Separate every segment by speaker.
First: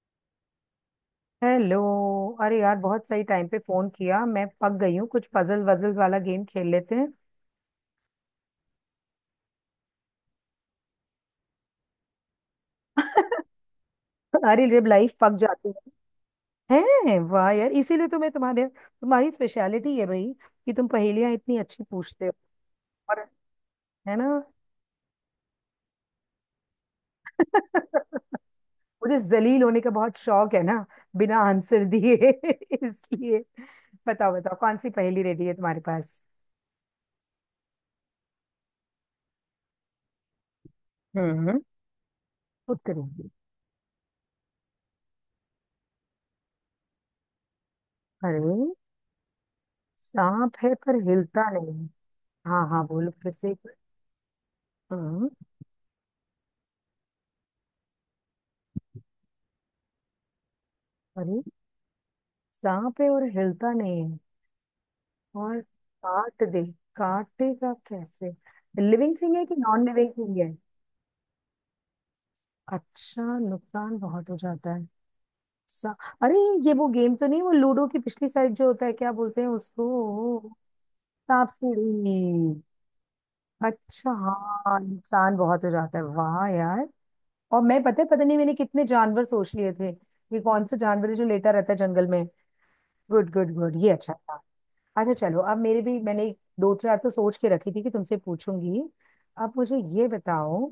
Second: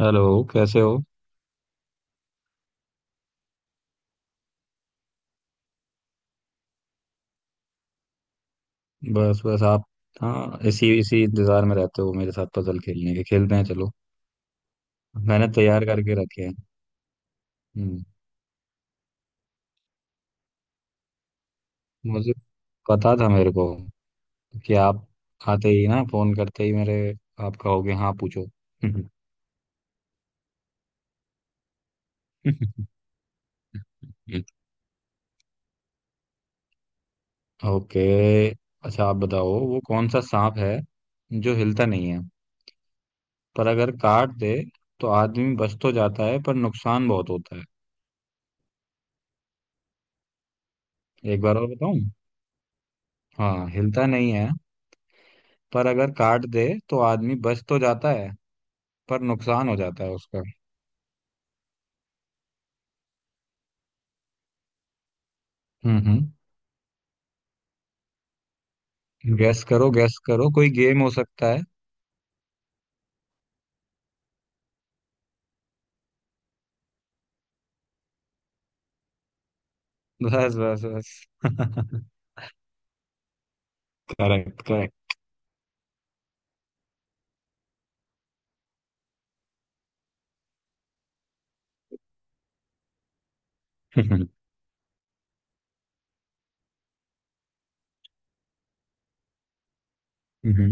Speaker 1: Hello. कैसे हो?
Speaker 2: Hello. अरे यार बहुत सही टाइम पे फोन किया, मैं पक गई हूँ। कुछ पजल वजल वाला गेम खेल लेते हैं।
Speaker 1: बस बस आप। हाँ, इसी इसी इंतजार में रहते हो मेरे साथ। पजल खेलने के? खेलते हैं चलो।
Speaker 2: अरे जब लाइफ पक
Speaker 1: मैंने
Speaker 2: जाती
Speaker 1: तैयार करके रखे हैं।
Speaker 2: है। हैं, वाह यार,
Speaker 1: हम्म।
Speaker 2: इसीलिए तो मैं तुम्हारे तुम्हारी स्पेशलिटी है भाई कि तुम पहेलियां इतनी अच्छी पूछते हो।
Speaker 1: मुझे पता
Speaker 2: और
Speaker 1: था मेरे को,
Speaker 2: है ना,
Speaker 1: कि आप आते ही ना, फोन करते ही मेरे, आप कहोगे हाँ पूछो।
Speaker 2: मुझे जलील होने का बहुत शौक है ना, बिना आंसर दिए इसलिए। बताओ बताओ कौन सी पहेली रेडी है तुम्हारे पास।
Speaker 1: ओके। अच्छा आप बताओ, वो कौन सा सांप है जो
Speaker 2: हम्म।
Speaker 1: हिलता नहीं है,
Speaker 2: खुद करूंगी।
Speaker 1: पर अगर काट दे तो आदमी बच तो जाता है, पर नुकसान बहुत होता है।
Speaker 2: अरे सांप है पर
Speaker 1: एक
Speaker 2: हिलता
Speaker 1: बार और
Speaker 2: नहीं।
Speaker 1: बताऊं?
Speaker 2: हाँ हाँ बोलो फिर से एक
Speaker 1: हाँ,
Speaker 2: बार।
Speaker 1: हिलता नहीं है,
Speaker 2: हम्म,
Speaker 1: पर अगर काट दे तो आदमी बच तो जाता है, पर नुकसान हो जाता है उसका।
Speaker 2: अरे सांप है और हिलता नहीं है। और
Speaker 1: हम्म हम्म
Speaker 2: काट दे, काटेगा कैसे? लिविंग थिंग है कि
Speaker 1: गैस
Speaker 2: नॉन
Speaker 1: करो,
Speaker 2: लिविंग
Speaker 1: गैस
Speaker 2: थिंग
Speaker 1: करो,
Speaker 2: है?
Speaker 1: कोई गेम हो सकता है।
Speaker 2: अच्छा, नुकसान बहुत हो जाता है। सा... अरे, ये वो गेम तो नहीं, वो लूडो की पिछली साइड जो होता है, क्या बोलते हैं उसको?
Speaker 1: बस बस बस।
Speaker 2: सांप सीढ़ी। अच्छा
Speaker 1: करेक्ट
Speaker 2: हाँ,
Speaker 1: करेक्ट।
Speaker 2: नुकसान बहुत हो जाता है, वाह यार। और मैं, पता है, पता नहीं मैंने कितने जानवर सोच लिए थे कि कौन सा जानवर है जो लेटा रहता है जंगल में। गुड गुड गुड, ये अच्छा था। अच्छा चलो, अब मेरे भी, मैंने दो चार तो सोच के रखी थी कि तुमसे पूछूंगी। अब मुझे ये बताओ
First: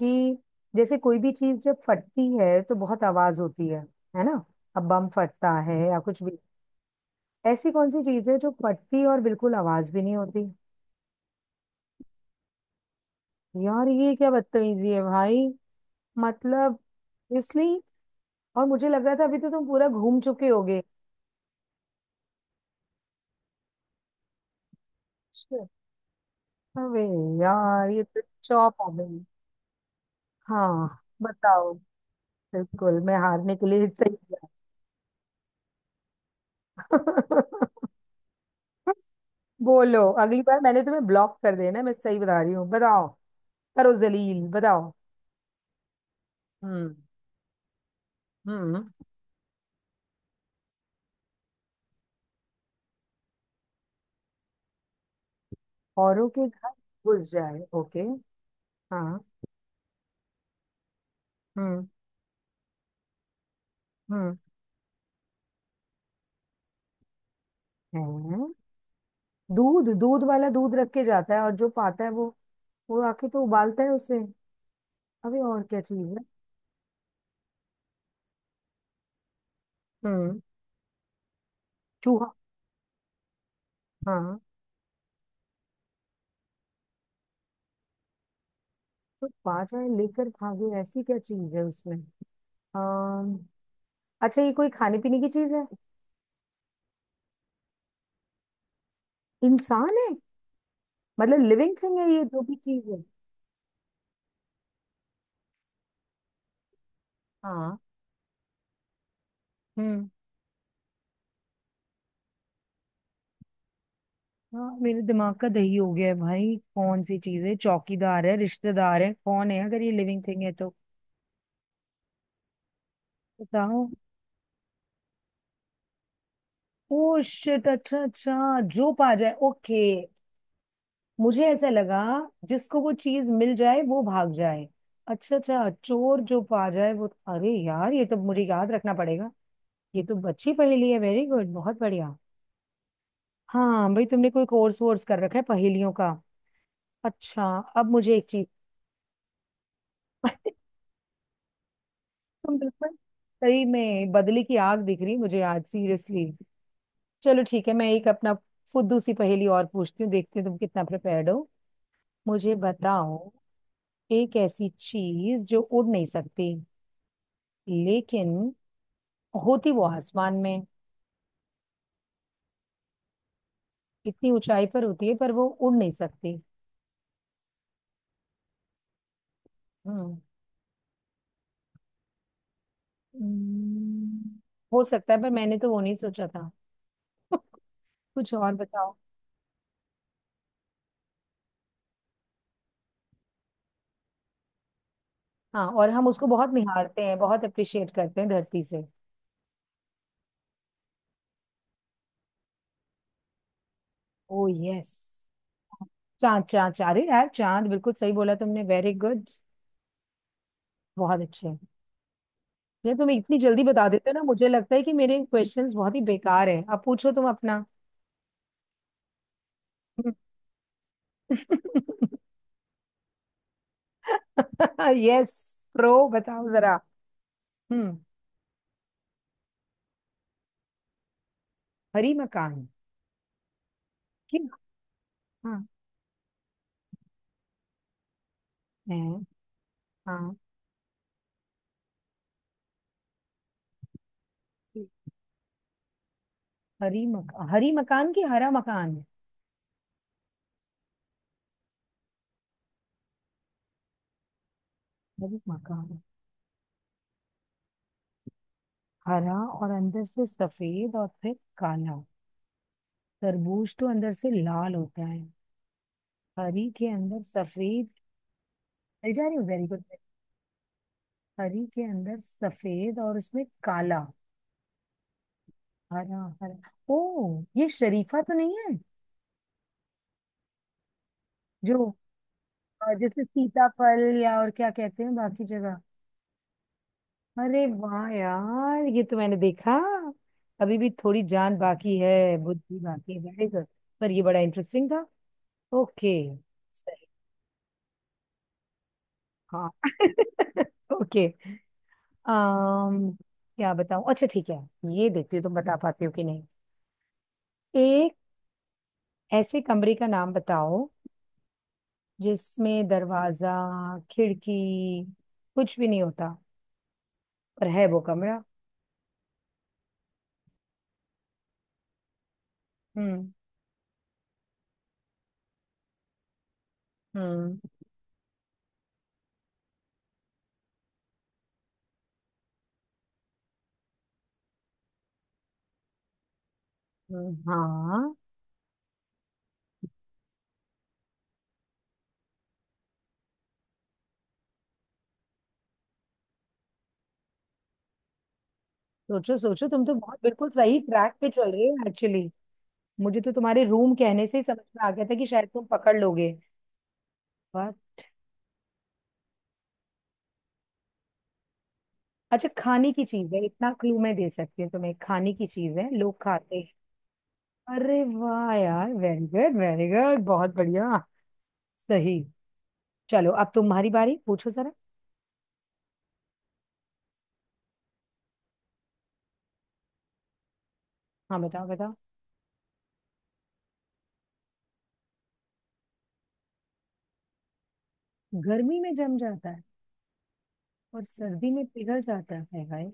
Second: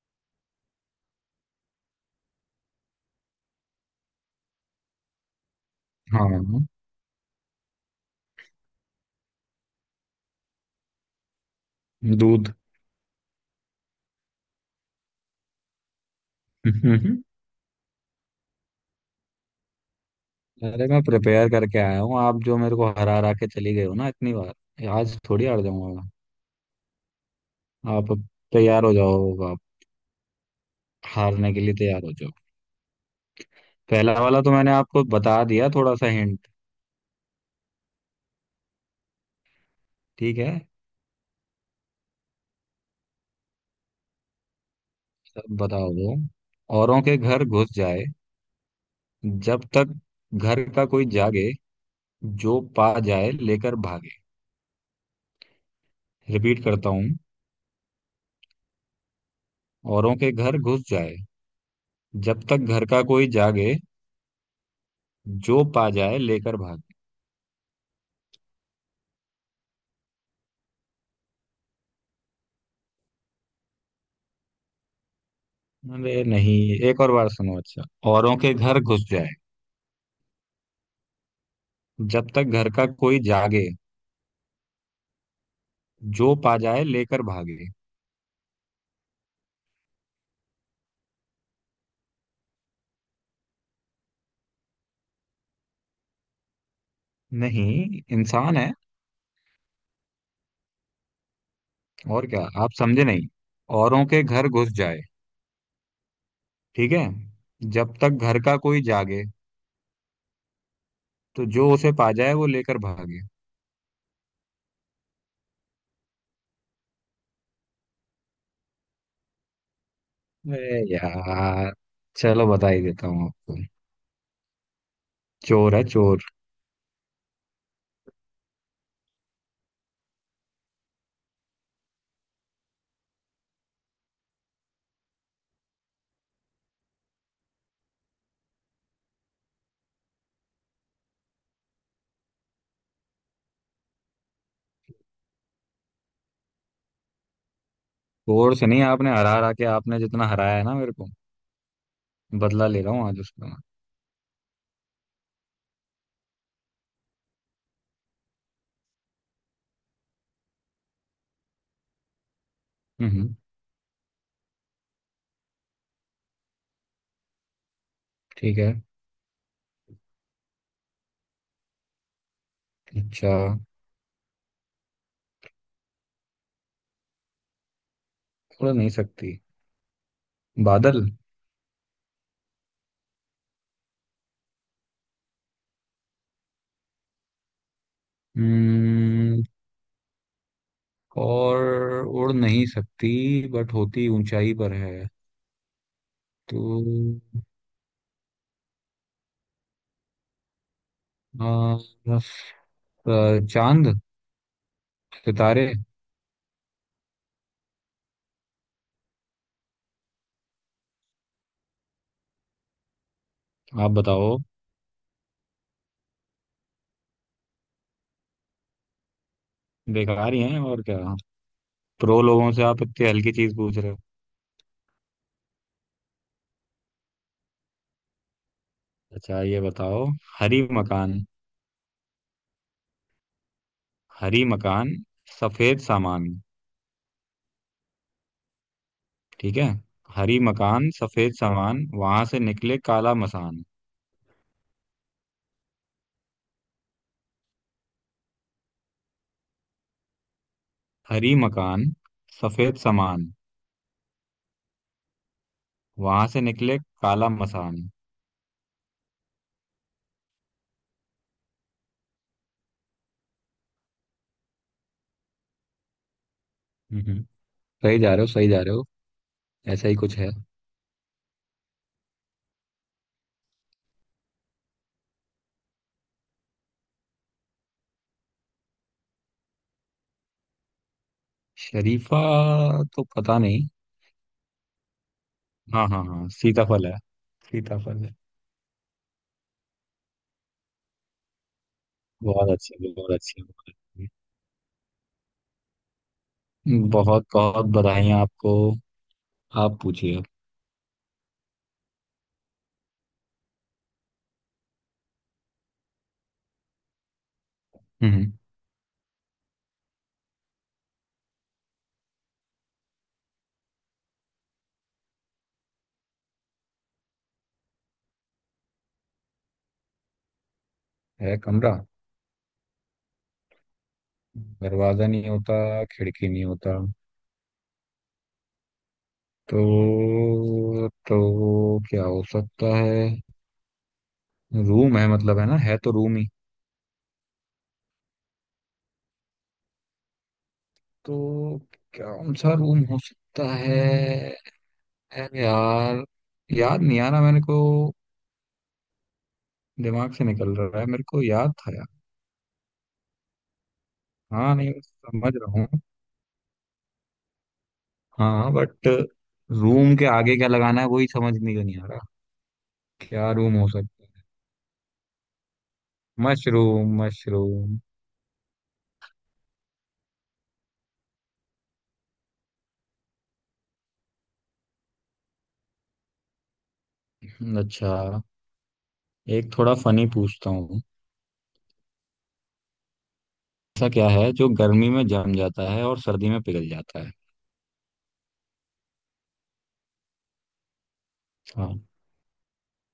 Speaker 2: कि जैसे कोई भी चीज जब फटती है तो बहुत आवाज होती है ना? अब बम फटता है या कुछ भी।
Speaker 1: हाँ।
Speaker 2: ऐसी कौन सी चीज है जो फटती है और बिल्कुल आवाज भी नहीं होती?
Speaker 1: दूध।
Speaker 2: यार ये क्या बदतमीजी है भाई। मतलब,
Speaker 1: हम्म।
Speaker 2: इसलिए। और मुझे लग रहा था अभी तो तुम पूरा घूम चुके होगे।
Speaker 1: अरे, मैं प्रिपेयर करके आया हूँ। आप जो मेरे को हरा हरा के चली गए हो ना इतनी बार, आज थोड़ी हार
Speaker 2: Shit.
Speaker 1: जाऊंगा।
Speaker 2: अबे यार, ये
Speaker 1: आप
Speaker 2: तो
Speaker 1: अब
Speaker 2: चौप
Speaker 1: तैयार
Speaker 2: हो
Speaker 1: हो
Speaker 2: गई।
Speaker 1: जाओ। आप
Speaker 2: हाँ
Speaker 1: हारने के
Speaker 2: बताओ।
Speaker 1: लिए तैयार हो जाओ।
Speaker 2: बिल्कुल, मैं हारने के लिए
Speaker 1: पहला वाला
Speaker 2: तैयार।
Speaker 1: तो मैंने आपको बता दिया थोड़ा सा हिंट।
Speaker 2: बोलो,
Speaker 1: ठीक
Speaker 2: अगली
Speaker 1: है,
Speaker 2: बार मैंने तुम्हें ब्लॉक कर देना, मैं सही बता रही हूँ, बताओ। करो जलील, बताओ।
Speaker 1: तब बताओ वो।
Speaker 2: हम्म
Speaker 1: औरों के घर घुस जाए,
Speaker 2: हम्म।
Speaker 1: जब तक घर का कोई जागे, जो पा जाए लेकर भागे।
Speaker 2: औरों के
Speaker 1: रिपीट
Speaker 2: घर
Speaker 1: करता हूँ।
Speaker 2: घुस जाए। ओके। हाँ।
Speaker 1: औरों के घर घुस जाए,
Speaker 2: हम्म
Speaker 1: जब तक घर का कोई जागे,
Speaker 2: हम्म।
Speaker 1: जो पा जाए लेकर भागे।
Speaker 2: है, दूध, दूध वाला दूध रख के जाता है और जो पाता है वो आके तो उबालता है उसे। अबे और क्या चीज
Speaker 1: अरे
Speaker 2: है?
Speaker 1: नहीं, एक और बार सुनो अच्छा। औरों के घर घुस जाए,
Speaker 2: हम्म।
Speaker 1: जब
Speaker 2: चूहा?
Speaker 1: तक घर का कोई जागे,
Speaker 2: हाँ।
Speaker 1: जो पा जाए लेकर भागे।
Speaker 2: तो पा जाए लेकर भागे, ऐसी क्या चीज है उसमें? अम, अच्छा, ये कोई खाने पीने की चीज है?
Speaker 1: नहीं, इंसान है।
Speaker 2: इंसान है? मतलब लिविंग थिंग है, ये
Speaker 1: और क्या,
Speaker 2: जो भी
Speaker 1: आप
Speaker 2: चीज है।
Speaker 1: समझे नहीं? औरों के घर घुस जाए, ठीक है?
Speaker 2: हाँ।
Speaker 1: जब तक घर का कोई जागे,
Speaker 2: हम्म।
Speaker 1: तो जो उसे पा जाए वो लेकर भागे।
Speaker 2: हाँ, मेरे दिमाग का दही हो गया है भाई, कौन सी चीज है, चौकीदार है, रिश्तेदार है, कौन है अगर ये लिविंग थिंग है तो?
Speaker 1: अरे यार, चलो बता ही देता हूँ आपको।
Speaker 2: बताओ।
Speaker 1: चोर है, चोर।
Speaker 2: ओ शिट, अच्छा अच्छा, जो पा जाए, ओके। मुझे ऐसा लगा जिसको वो चीज मिल जाए वो भाग जाए। अच्छा अच्छा, चोर जो पा जाए वो। अरे यार, ये तो मुझे याद रखना पड़ेगा। ये तो अच्छी पहेली है, वेरी गुड, बहुत बढ़िया। हाँ भाई, तुमने कोई कोर्स वोर्स कर रखा है पहेलियों का? अच्छा, अब मुझे एक चीज।
Speaker 1: चोर से नहीं, आपने हरा हरा के, आपने जितना हराया है ना मेरे को,
Speaker 2: तुम
Speaker 1: बदला ले
Speaker 2: बिल्कुल
Speaker 1: रहा हूँ आज उसका मैं।
Speaker 2: सही में, बदली की आग दिख रही मुझे आज, सीरियसली। चलो ठीक है, मैं एक अपना फुद्दू सी पहेली और पूछती हूँ, देखती हूँ तुम कितना प्रिपेयर्ड हो। मुझे बताओ,
Speaker 1: हम्म।
Speaker 2: एक ऐसी चीज जो उड़ नहीं सकती, लेकिन
Speaker 1: ठीक है।
Speaker 2: होती वो आसमान में,
Speaker 1: अच्छा।
Speaker 2: इतनी ऊंचाई पर होती है पर वो उड़ नहीं सकती।
Speaker 1: उड़ नहीं सकती?
Speaker 2: हम्म।
Speaker 1: बादल।
Speaker 2: हम्म, हो सकता है, पर मैंने तो वो नहीं सोचा था। कुछ और बताओ।
Speaker 1: हम्म। और? उड़ नहीं सकती, बट होती ऊंचाई पर है।
Speaker 2: हाँ, और हम उसको बहुत
Speaker 1: तो
Speaker 2: निहारते हैं, बहुत अप्रिशिएट करते हैं धरती से।
Speaker 1: आ, बस, चांद,
Speaker 2: ओ यस।
Speaker 1: सितारे।
Speaker 2: चांद चांद चांद, अरे यार, चांद बिल्कुल सही बोला तुमने, वेरी गुड, बहुत अच्छे। ये तुम इतनी जल्दी बता
Speaker 1: आप
Speaker 2: देते हो ना,
Speaker 1: बताओ।
Speaker 2: मुझे लगता है कि मेरे क्वेश्चंस बहुत ही बेकार है। अब पूछो तुम अपना।
Speaker 1: बेकार ही हैं और क्या। प्रो लोगों से आप इतनी हल्की चीज पूछ रहे हो?
Speaker 2: यस, प्रो, बताओ जरा। हम्म।
Speaker 1: अच्छा ये बताओ। हरी मकान।
Speaker 2: हरी मकान। कि?
Speaker 1: हरी मकान
Speaker 2: हाँ।
Speaker 1: सफेद सामान।
Speaker 2: है।
Speaker 1: ठीक है।
Speaker 2: हाँ।
Speaker 1: हरी मकान, सफेद सामान, वहां से निकले काला मसान।
Speaker 2: हरी मकान, हरी मकान की, हरा मकान।
Speaker 1: हरी मकान, सफेद सामान,
Speaker 2: हरी मकान।
Speaker 1: वहां से निकले काला मसान।
Speaker 2: हरा, और अंदर से सफेद, और फिर काला। तरबूज तो अंदर से लाल होता है। हरी के अंदर
Speaker 1: हम्म।
Speaker 2: सफेद।
Speaker 1: सही जा रहे हो, सही जा रहे हो।
Speaker 2: मिल जा रही हूँ, वेरी गुड।
Speaker 1: ऐसा ही कुछ है।
Speaker 2: हरी के अंदर सफेद और उसमें काला। हरा हरा, ओ ये शरीफा तो नहीं है? जो
Speaker 1: शरीफा? तो
Speaker 2: जैसे
Speaker 1: पता नहीं।
Speaker 2: सीताफल, या और क्या कहते हैं बाकी जगह?
Speaker 1: हाँ हाँ हाँ, सीताफल है।
Speaker 2: अरे
Speaker 1: सीताफल
Speaker 2: वाह
Speaker 1: है।
Speaker 2: यार, ये तो मैंने देखा। अभी भी थोड़ी जान बाकी है,
Speaker 1: बहुत अच्छे,
Speaker 2: बुद्धि
Speaker 1: बहुत
Speaker 2: बाकी है,
Speaker 1: अच्छे,
Speaker 2: very good।
Speaker 1: बहुत अच्छे।
Speaker 2: पर ये बड़ा इंटरेस्टिंग था। ओके। सही।
Speaker 1: बहुत बहुत बधाई आपको।
Speaker 2: हाँ।
Speaker 1: आप पूछिए।
Speaker 2: ओके। um, क्या बताऊं, अच्छा ठीक है। ये देखती हूँ तुम बता पाते हो कि नहीं। एक
Speaker 1: हम्म।
Speaker 2: ऐसे कमरे का नाम बताओ जिसमें दरवाजा, खिड़की कुछ भी नहीं होता, पर है वो कमरा।
Speaker 1: है, कमरा?
Speaker 2: हम्म।
Speaker 1: दरवाजा नहीं होता, खिड़की नहीं होता,
Speaker 2: हम्म।
Speaker 1: तो क्या हो सकता है? रूम है मतलब, है ना, है तो रूम ही।
Speaker 2: हाँ।
Speaker 1: तो कौन सा रूम हो सकता है? अरे यार, याद नहीं आ रहा मेरे को।
Speaker 2: सोचो सोचो, तुम तो
Speaker 1: दिमाग
Speaker 2: बहुत,
Speaker 1: से
Speaker 2: बिल्कुल
Speaker 1: निकल
Speaker 2: सही
Speaker 1: रहा है, मेरे
Speaker 2: ट्रैक
Speaker 1: को
Speaker 2: पे चल
Speaker 1: याद
Speaker 2: रहे हो
Speaker 1: था यार।
Speaker 2: एक्चुअली। मुझे तो तुम्हारे रूम कहने से ही
Speaker 1: हाँ
Speaker 2: समझ
Speaker 1: नहीं, मैं
Speaker 2: में आ गया था कि
Speaker 1: समझ
Speaker 2: शायद
Speaker 1: रहा
Speaker 2: तुम
Speaker 1: हूँ।
Speaker 2: पकड़ लोगे। पर,
Speaker 1: हाँ बट, रूम के आगे क्या लगाना है वही समझ नहीं नहीं आ रहा।
Speaker 2: अच्छा, खाने की
Speaker 1: क्या
Speaker 2: चीज है,
Speaker 1: रूम हो
Speaker 2: इतना क्लू
Speaker 1: सकता
Speaker 2: मैं
Speaker 1: है?
Speaker 2: दे सकती हूँ तुम्हें, खाने की चीज है, लोग खाते हैं।
Speaker 1: Mushroom, mushroom!
Speaker 2: अरे वाह यार, वेरी गुड वेरी गुड, बहुत बढ़िया, सही। चलो अब तुम्हारी बारी, पूछो जरा।
Speaker 1: अच्छा, एक थोड़ा फनी पूछता हूँ।
Speaker 2: हाँ बताओ बताओ।
Speaker 1: ऐसा क्या है जो गर्मी में जम जाता है और सर्दी में पिघल जाता है?
Speaker 2: गर्मी में जम जाता है और सर्दी में
Speaker 1: हाँ।
Speaker 2: पिघल जाता है, हाय।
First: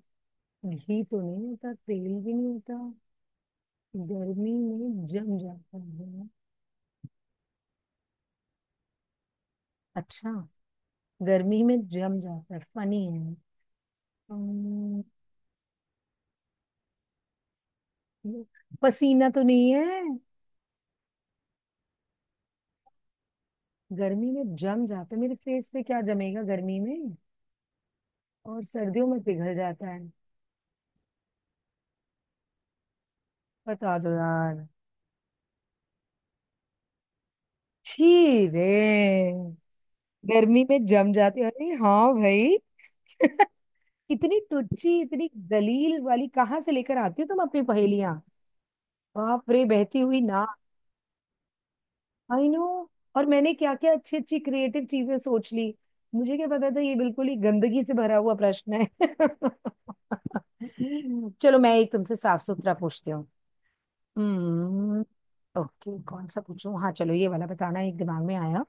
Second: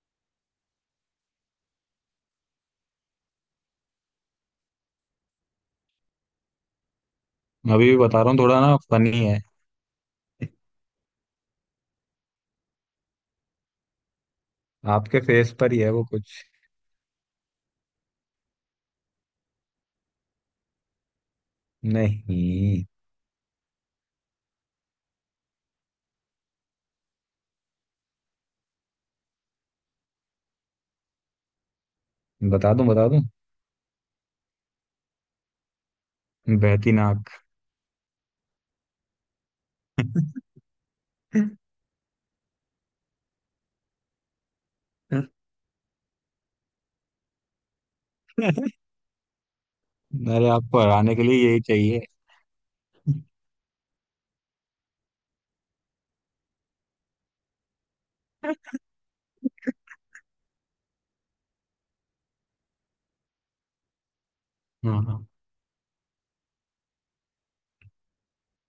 Speaker 2: घी तो नहीं होता, तेल भी नहीं होता। गर्मी में जम जाता है।
Speaker 1: मैं अभी भी बता रहा हूँ, थोड़ा ना फनी है।
Speaker 2: अच्छा। गर्मी में जम जाता है, फनी है। हम्म,
Speaker 1: आपके फेस पर ही है वो कुछ।
Speaker 2: पसीना तो नहीं है?
Speaker 1: नहीं।
Speaker 2: गर्मी में जम जाता है, मेरे फेस पे क्या जमेगा गर्मी में, और सर्दियों में पिघल जाता है?
Speaker 1: बता दूं, बता दूं?
Speaker 2: बता दो यार।
Speaker 1: बहती नाक।
Speaker 2: छी रे, गर्मी में जम जाती है, अरे हाँ भाई। इतनी टुच्ची, इतनी दलील वाली कहाँ से लेकर आती हो तुम अपनी पहेलियां? बाप रे, बहती हुई ना।
Speaker 1: अरे, आपको हराने के लिए यही चाहिए।
Speaker 2: I know. और मैंने क्या क्या अच्छी अच्छी क्रिएटिव चीजें सोच ली, मुझे क्या पता था ये बिल्कुल ही गंदगी से भरा हुआ प्रश्न है। चलो, मैं एक तुमसे साफ सुथरा पूछती हूँ। हम्म।
Speaker 1: हाँ हाँ।
Speaker 2: ओके, कौन सा पूछूं, हाँ चलो ये वाला बताना, एक दिमाग में आया।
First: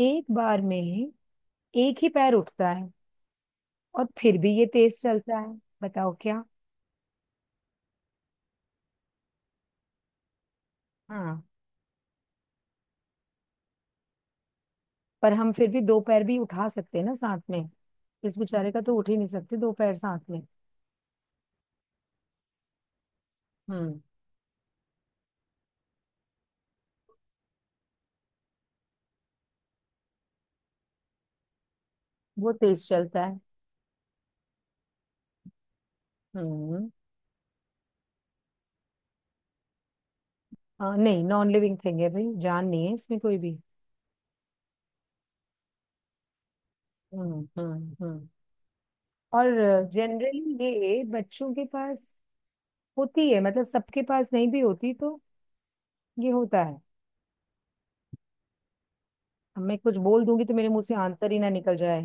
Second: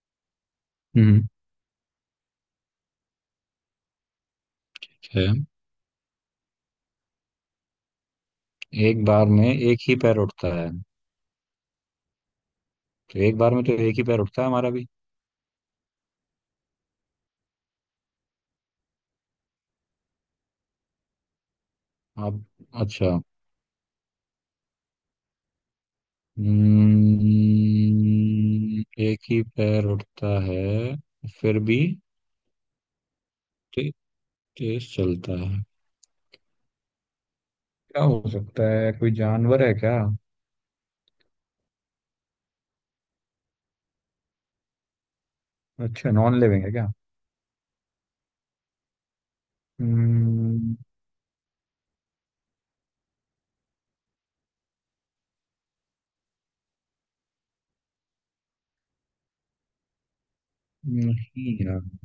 Speaker 2: एक बार में
Speaker 1: हम्म
Speaker 2: एक ही पैर उठता है, और फिर भी ये तेज चलता
Speaker 1: अच्छा,
Speaker 2: है। बताओ क्या।
Speaker 1: एक बार में एक ही पैर उठता है?
Speaker 2: हाँ।
Speaker 1: तो एक बार में तो एक ही पैर उठता है हमारा भी।
Speaker 2: पर हम फिर भी दो पैर भी उठा सकते हैं ना साथ में, इस बेचारे का तो उठ ही नहीं सकते दो पैर साथ में।
Speaker 1: आप? अच्छा।
Speaker 2: हम्म।
Speaker 1: एक ही पैर उठता है, फिर भी
Speaker 2: वो तेज चलता है।
Speaker 1: ते- तेज चलता है।
Speaker 2: हम्म।
Speaker 1: क्या हो सकता है? कोई जानवर है क्या?
Speaker 2: हाँ नहीं, नॉन लिविंग थिंग है भाई, जान नहीं है इसमें कोई भी।
Speaker 1: अच्छा, नॉन लिविंग है क्या?
Speaker 2: हम्म। और जनरली
Speaker 1: हम्म,
Speaker 2: ये बच्चों के पास होती है, मतलब सबके पास नहीं भी होती, तो ये होता है। अब मैं कुछ बोल दूंगी तो मेरे मुंह से आंसर ही ना
Speaker 1: नहीं
Speaker 2: निकल
Speaker 1: यार।
Speaker 2: जाए।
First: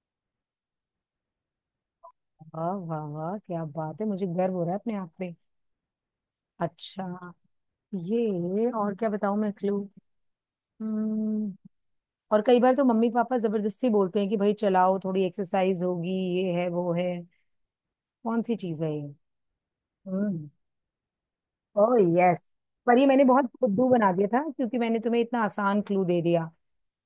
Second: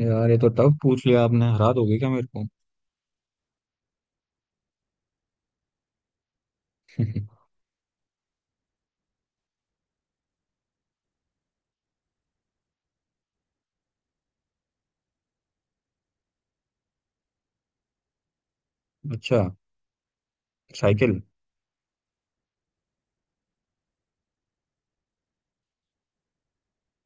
Speaker 1: यार, ये तो टफ पूछ लिया आपने। हरा दोगे क्या मेरे को?
Speaker 2: वाह वाह वाह, क्या बात है, मुझे गर्व हो रहा है अपने आप पे। अच्छा, ये और क्या बताऊं मैं क्लू। हम्म। और कई बार तो मम्मी पापा जबरदस्ती बोलते हैं कि भाई चलाओ, थोड़ी एक्सरसाइज होगी, ये है वो है। कौन सी चीज है ये?
Speaker 1: अच्छा।
Speaker 2: हम्म।
Speaker 1: साइकिल।
Speaker 2: Oh yes. पर ये मैंने बहुत खुद्दू बना दिया था क्योंकि मैंने तुम्हें इतना आसान क्लू दे दिया।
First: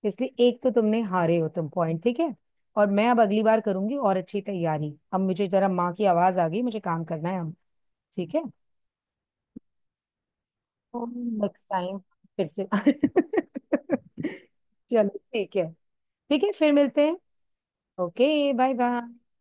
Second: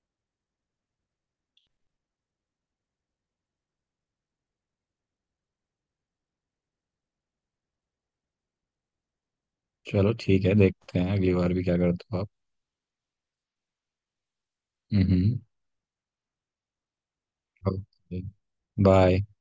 Speaker 2: इसलिए एक तो तुमने, हारे हो तुम, पॉइंट ठीक है। और मैं अब अगली बार करूंगी और अच्छी तैयारी। अब मुझे जरा माँ की आवाज आ गई, मुझे काम करना है, हम। ठीक है।
Speaker 1: चलो ठीक है, देखते हैं अगली बार
Speaker 2: नेक्स्ट
Speaker 1: भी क्या
Speaker 2: टाइम
Speaker 1: करते हो आप।
Speaker 2: फिर से। चलो
Speaker 1: हम्म
Speaker 2: ठीक है। ठीक है, फिर मिलते हैं। ओके। Bye
Speaker 1: bye.
Speaker 2: बाय।